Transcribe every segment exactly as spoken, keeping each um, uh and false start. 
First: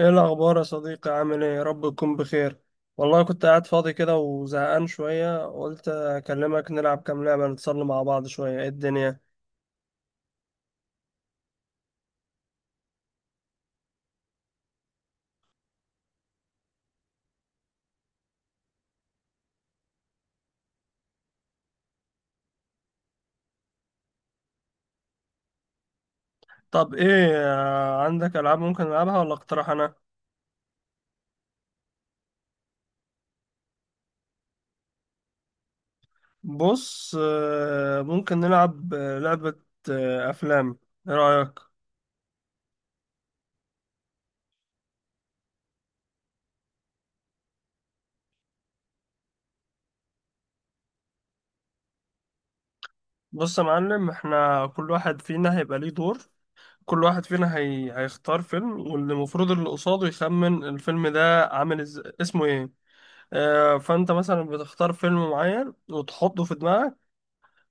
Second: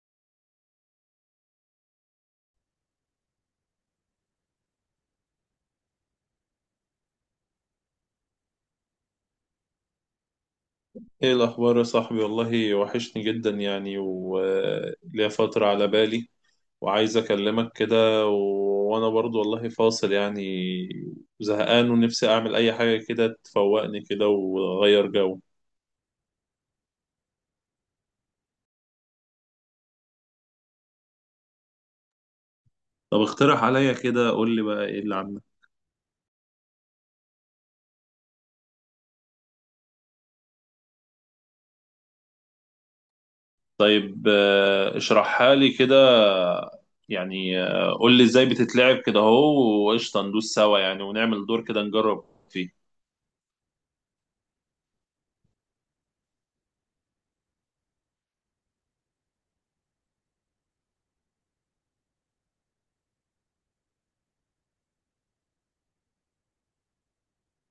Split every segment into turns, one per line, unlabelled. ايه الاخبار يا صديقي؟ عامل ايه؟ يا رب تكون بخير. والله كنت قاعد فاضي كده وزهقان شويه، قلت اكلمك نلعب كام لعبه نتصل مع بعض شويه. ايه الدنيا؟
ايه الاخبار يا صاحبي، والله وحشني جدا يعني وليا فترة على بالي وعايز اكلمك كده و- وانا برضو والله فاصل يعني، زهقان ونفسي اعمل اي حاجة كده تفوقني كده واغير جو.
طب ايه، آه، عندك العاب ممكن نلعبها ولا اقترح انا؟
طب اقترح عليا كده، قول لي بقى ايه اللي عندك؟
بص، آه، ممكن نلعب آه، لعبه آه، افلام. ايه رايك؟
طيب، آه، اشرحها لي كده. يعني آه، قول لي ازاي بتتلعب كده اهو، وقشطة ندوس سوا يعني ونعمل دور كده نجرب فيه.
بص يا معلم، احنا كل واحد فينا هيبقى ليه دور. كل واحد فينا هي... هيختار فيلم، والمفروض اللي قصاده يخمن الفيلم ده عامل إز... اسمه ايه. آه، فانت مثلا بتختار فيلم معين وتحطه في دماغك.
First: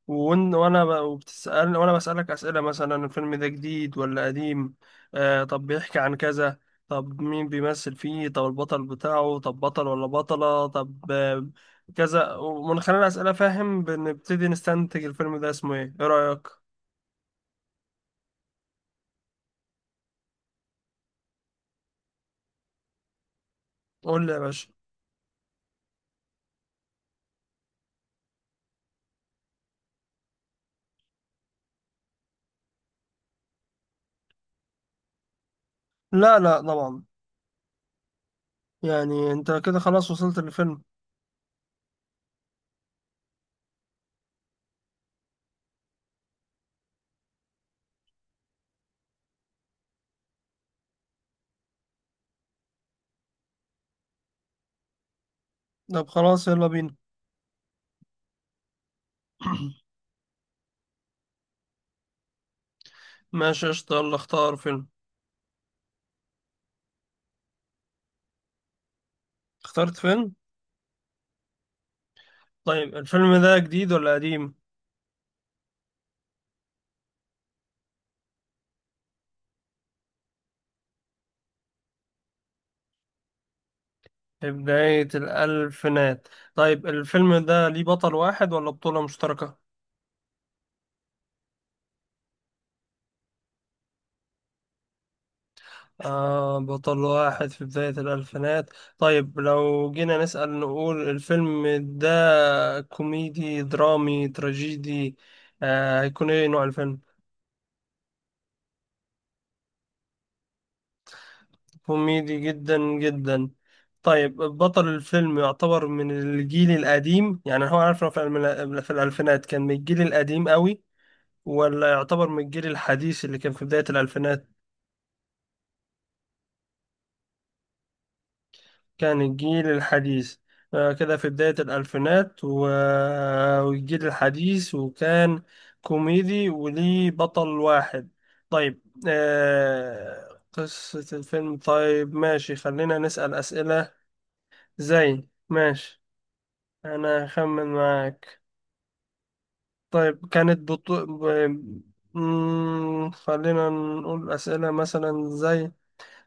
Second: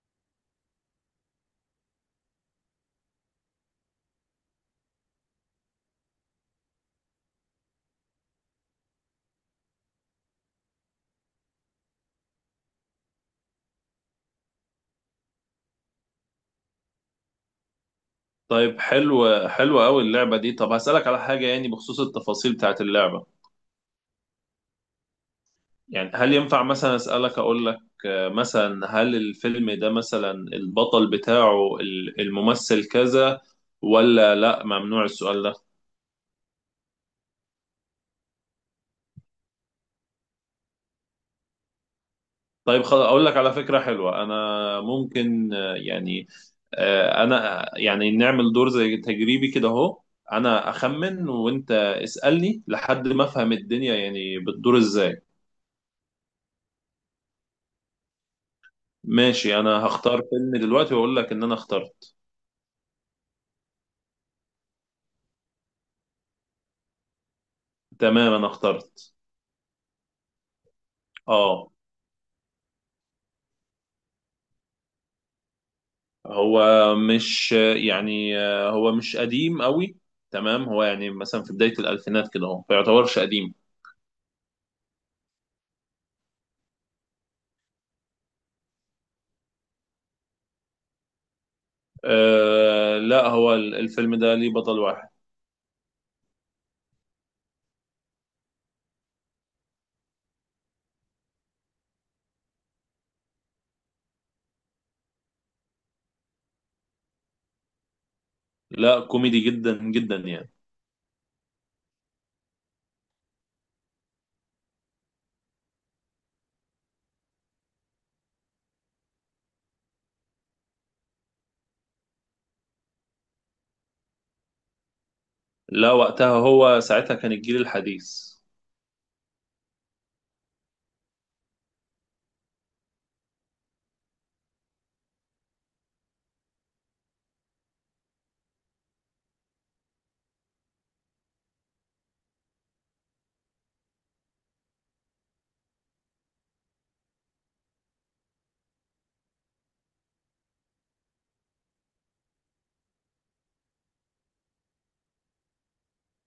وإن- وانا ب- وبتسأل، وانا بسألك أسئلة، مثلا الفيلم ده جديد ولا قديم. آه، طب بيحكي عن كذا، طب مين بيمثل فيه، طب البطل بتاعه، طب بطل ولا بطلة، طب آه، كذا. ومن خلال الأسئلة فاهم، بنبتدي نستنتج الفيلم ده اسمه ايه. ايه رأيك؟
طيب حلو حلو قوي اللعبة دي. طب هسألك على حاجة يعني بخصوص التفاصيل بتاعت اللعبة.
قول لي يا باشا.
يعني هل ينفع مثلا أسألك أقول لك آه، مثلا هل الفيلم ده مثلا البطل بتاعه ال- الممثل كذا، ولا لا ممنوع السؤال ده؟
لا، لا، طبعا. يعني انت كده خلاص وصلت للفيلم.
طيب خلاص، أقول لك على فكرة حلوة. أنا ممكن آه، يعني آه، أنا يعني نعمل دور زي تجريبي كده أهو. أنا أخمن وأنت اسألني لحد ما أفهم الدنيا يعني بتدور إزاي.
طب خلاص، يلا بينا.
ماشي، انا هختار فيلم دلوقتي واقول لك ان انا اخترت.
ماشي قشطة، يلا اختار فيلم.
تمام، انا اخترت.
اخترت فيلم.
اه.
طيب الفيلم ده جديد ولا قديم؟
هو مش يعني، آه، هو مش قديم قوي. تمام، هو يعني مثلا في بداية الألفينات كده، هو ما يعتبرش قديم.
في بداية الألفينات. طيب الفيلم ده ليه بطل واحد ولا بطولة مشتركة؟
آه لا، هو ال- الفيلم ده ليه بطل واحد.
آه، بطل واحد في بداية الألفينات. طيب لو جينا نسأل نقول الفيلم ده كوميدي درامي تراجيدي، آه هيكون ايه نوع الفيلم؟
لا، كوميدي جدا جدا يعني.
كوميدي جدا جدا. طيب بطل الفيلم يعتبر من الجيل القديم، يعني هو عارف إنه في الألم- في الألفينات كان من الجيل القديم قوي، ولا يعتبر من الجيل الحديث اللي كان في بداية الألفينات؟
لا، وقتها هو ساعتها كان الجيل الحديث.
كان الجيل الحديث. آه، كده في بداية الألفينات و- والجيل الحديث، وكان كوميدي وليه بطل واحد. طيب آه، قصة الفيلم. طيب ماشي، خلينا نسأل أسئلة. زي ماشي، أنا أخمن معاك. طيب كانت بطو... ب... مم، خلينا نقول أسئلة مثلا زي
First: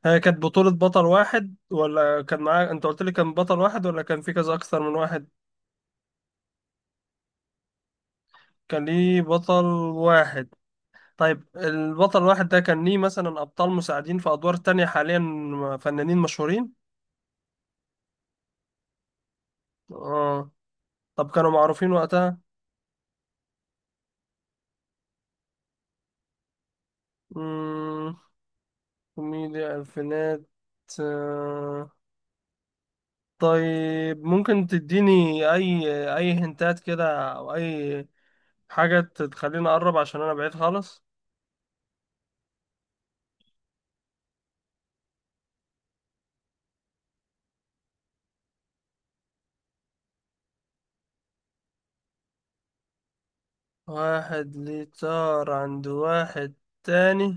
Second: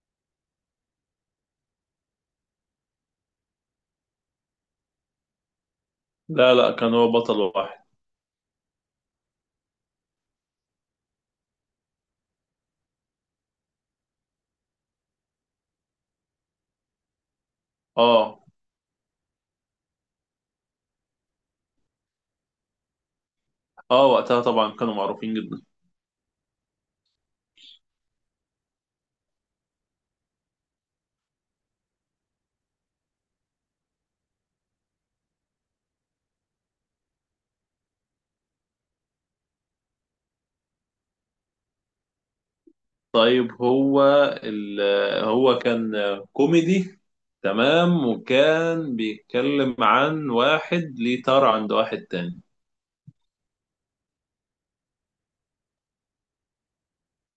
هي كانت بطولة بطل واحد ولا كان معاه؟ انت قلت لي كان بطل واحد، ولا كان في كذا اكثر من واحد؟
لا لا، كان هو بطل واحد.
كان ليه بطل واحد. طيب البطل الواحد ده كان ليه مثلا ابطال مساعدين في ادوار تانية، حاليا فنانين مشهورين؟
اه.
اه. طب كانوا معروفين وقتها؟
اه وقتها طبعا كانوا معروفين جدا.
مم، كوميديا الفينات. آه. طيب ممكن تديني اي اي هنتات كده او اي حاجة تخليني اقرب، عشان انا بعيد خالص؟
طيب هو ال... هو كان كوميدي، تمام، وكان بيتكلم عن واحد ليه طار عند واحد تاني.
واحد ليه طار عند واحد تاني.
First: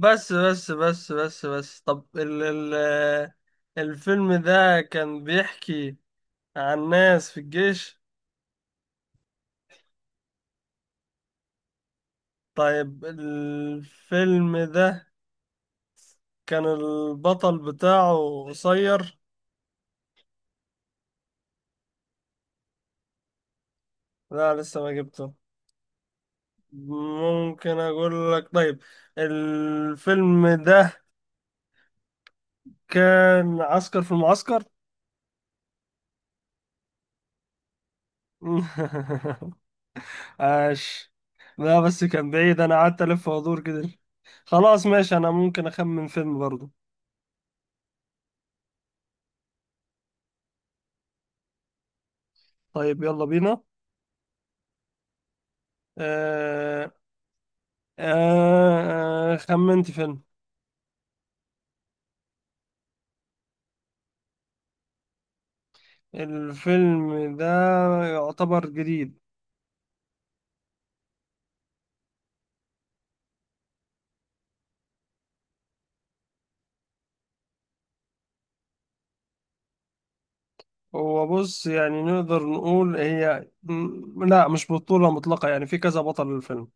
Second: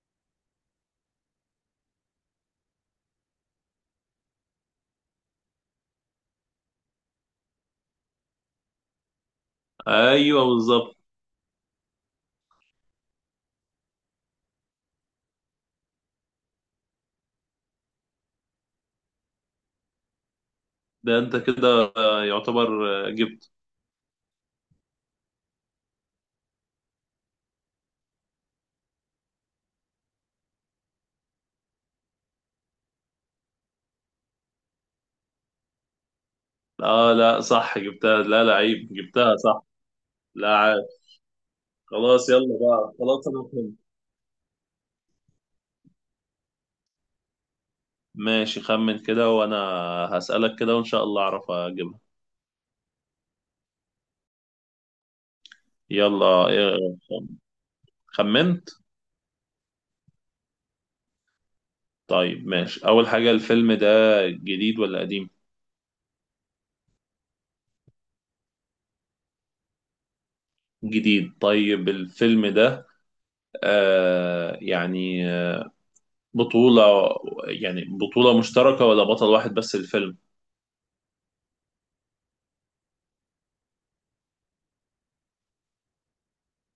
بس بس بس بس بس، طب ال ال الفيلم ده كان بيحكي عن ناس في الجيش؟
ايوه بالظبط.
طيب الفيلم ده كان البطل بتاعه قصير؟
ده انت كده آه، يعتبر آه، جبت.
لا، لسه ما جبته. ممكن اقول لك طيب؟ الفيلم ده كان عسكر في المعسكر.
اه. لا صح، جبتها. لا لا، عيب، جبتها صح. لا عيب.
عاش. لا، بس
خلاص
كان
يلا
بعيد، انا
بقى،
قعدت الف
خلاص انا
وادور
فهمت.
كده. خلاص ماشي، انا ممكن اخمن فيلم برضه.
ماشي، خمن كده وانا هسألك كده وان شاء الله اعرف اجيبها.
طيب يلا بينا.
يلا
آه
آه، خمنت.
آه آه، خمنت فيلم.
طيب ماشي، اول حاجة الفيلم ده جديد ولا قديم؟
الفيلم ده يعتبر جديد.
جديد. طيب الفيلم ده آه يعني بطولة، يعني بطولة مشتركة ولا بطل واحد بس الفيلم؟
هو بص، يعني نقدر نقول هي م- لا، مش بطولة مطلقة، يعني في كذا بطل للفيلم.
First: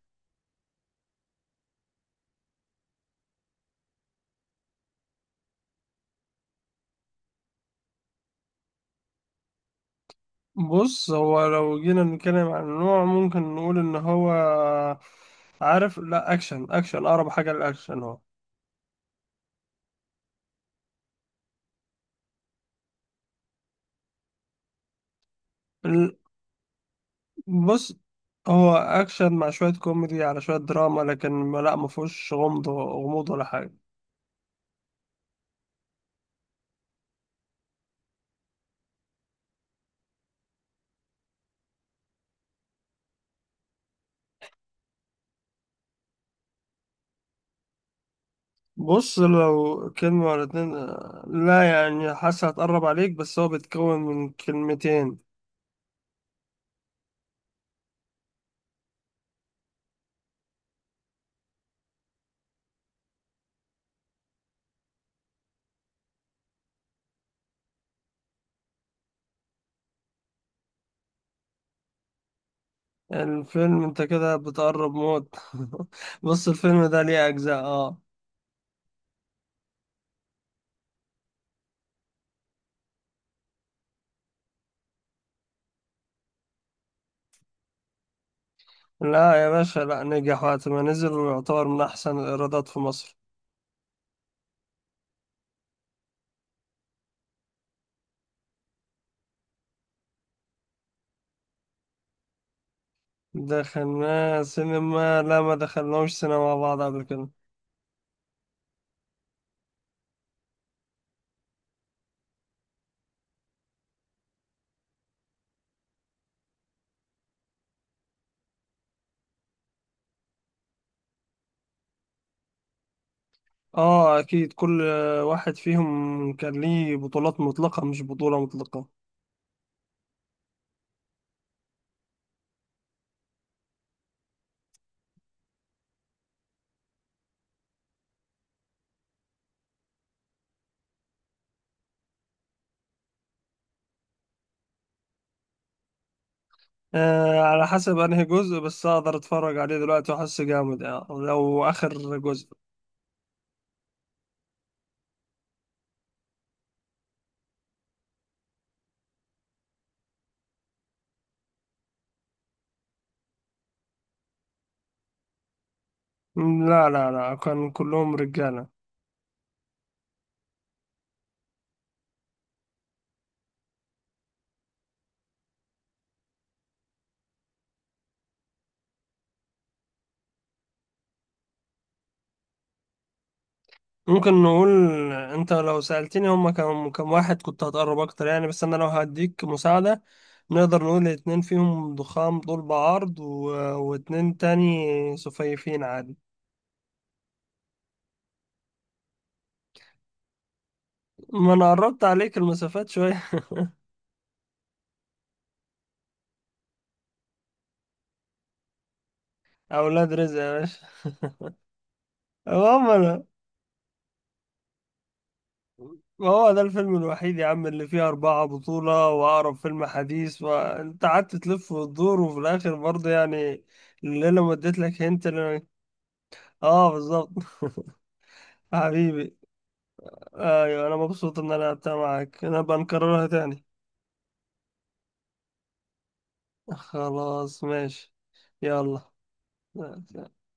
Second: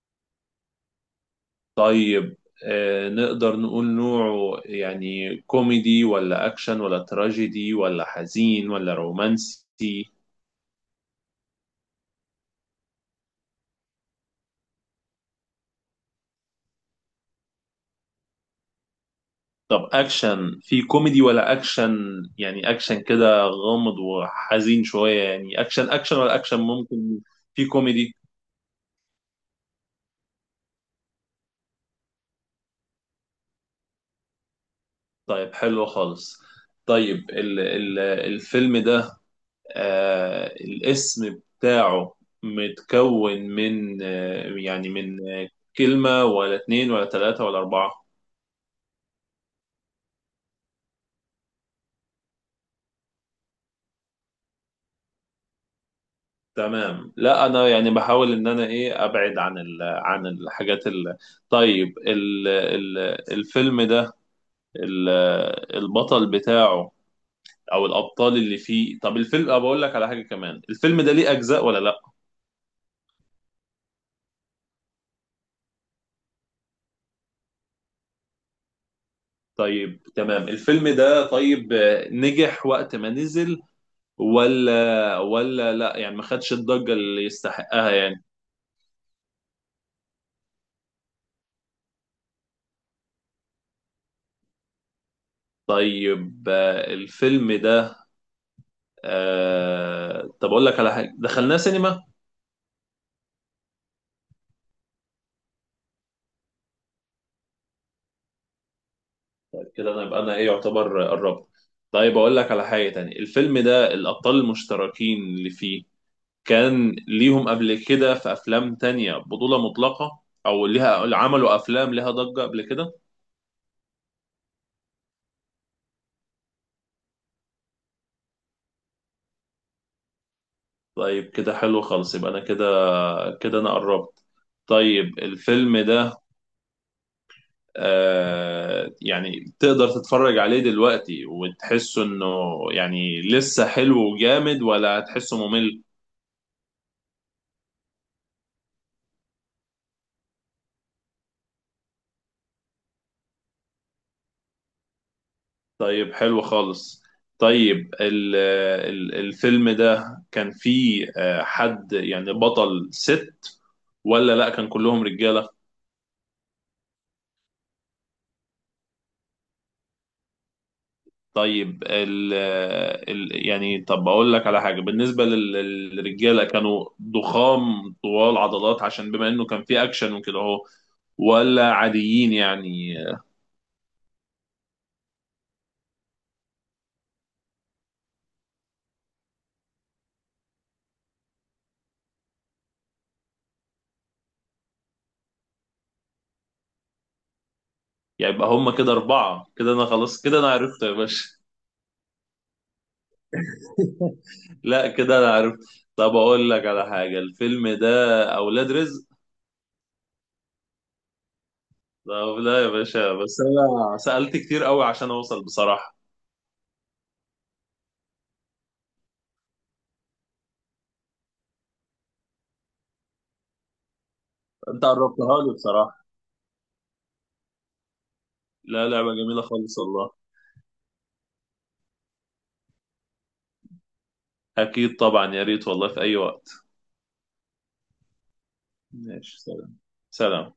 طيب آه، نقدر نقول نوعه يعني كوميدي ولا أكشن ولا تراجيدي ولا حزين ولا رومانسي؟
بص هو لو جينا نتكلم عن النوع، ممكن نقول ان هو، عارف، لا، اكشن اكشن اقرب حاجة للاكشن هو.
طب أكشن في كوميدي ولا أكشن؟ يعني أكشن كده غامض وحزين شوية، يعني أكشن أكشن ولا أكشن ممكن في
بص
كوميدي؟
هو اكشن مع شويه كوميدي على شويه دراما، لكن ما- لا ما فيهوش غمض غموض ولا حاجه.
طيب حلو خالص. طيب ال ال الفيلم ده آه، الاسم بتاعه متكون من آه يعني من آه كلمة ولا اتنين ولا تلاتة ولا أربعة؟
بص، لو كلمه ولا اتنين، آه، لا يعني حاسس هتقرب عليك، بس هو بيتكون من كلمتين.
تمام، لا أنا يعني بحاول إن أنا إيه أبعد عن ال عن الحاجات ال. طيب ال ال الفيلم ده، ال البطل بتاعه أو الأبطال اللي فيه. طب الفيلم، أه بقول لك على حاجة كمان، الفيلم ده ليه أجزاء ولا لأ؟
الفيلم انت كده بتقرب موت. بص الفيلم ده ليه اجزاء، اه.
طيب تمام. الفيلم ده طيب آه، نجح وقت ما نزل ولا ولا لا يعني ما خدش الضجة اللي يستحقها يعني؟
لا يا باشا، لا، نجح وقت ما نزل ويعتبر من احسن الايرادات في مصر.
طيب آه، الفيلم ده آه، طب اقول لك على حاجة، دخلناه سينما؟
دخلناه سينما؟ لا، ما دخلناهوش سينما مع بعض قبل كده.
كده انا يبقى انا ايه يعتبر قربت. طيب اقول لك على حاجة تانية، الفيلم ده الابطال المشتركين اللي فيه كان ليهم قبل كده في افلام تانية بطولة مطلقة او ليها، عملوا افلام ليها ضجة قبل كده؟
اه اكيد، كل واحد فيهم كان ليه بطولات مطلقة مش بطولة مطلقة.
طيب كده حلو خالص، يبقى انا كده، كده انا قربت. طيب الفيلم ده آه، يعني تقدر تتفرج عليه دلوقتي وتحسه انه يعني لسه حلو وجامد، ولا هتحسه ممل؟
آه، على حسب انهي جزء، بس اقدر اتفرج عليه دلوقتي واحس جامد يعني لو اخر جزء.
طيب حلو خالص. طيب ال- ال- الفيلم ده كان فيه آه، حد يعني بطل ست، ولا لا كان كلهم رجالة؟
م، لا، لا، لا، كان كلهم رجالة.
طيب ال ال يعني، طب اقول لك على حاجة بالنسبة لل- للرجالة، كانوا ضخام طوال عضلات عشان بما انه كان فيه اكشن وكده اهو، ولا عاديين يعني؟
ممكن نقول، انت لو سألتني هما كم كم واحد كنت هتقرب اكتر يعني، بس انا لو هديك مساعدة، نقدر نقول اتنين فيهم ضخام طول بعرض، و... واتنين تاني سفيفين عادي.
يعني يبقى هم كده أربعة، كده أنا خلاص، كده أنا عرفت يا باشا.
ما انا قربت عليك المسافات شوية.
لا كده أنا عرفت. طب أقول لك على حاجة، الفيلم ده أولاد رزق.
اولاد رزق يا باشا.
طب لا يا
هو
باشا،
ده،
بس أنا سألت كتير قوي عشان أوصل بصراحة.
ما هو ده الفيلم الوحيد يا عم اللي فيه أربعة بطولة وأقرب فيلم حديث، وأنت قعدت تلف وتدور، وفي الآخر برضه يعني الليلة ما اديت
أنت
لك هنت
قربتها لي
اللي...
بصراحة.
آه بالظبط.
لا، لعبة
حبيبي.
جميلة خالص والله.
أيوة، أنا مبسوط إن أنا لعبتها معاك. أنا بنكررها تاني.
أكيد طبعا، يا ريت والله في أي وقت.
خلاص ماشي، يلا.
ماشي، سلام. سلام.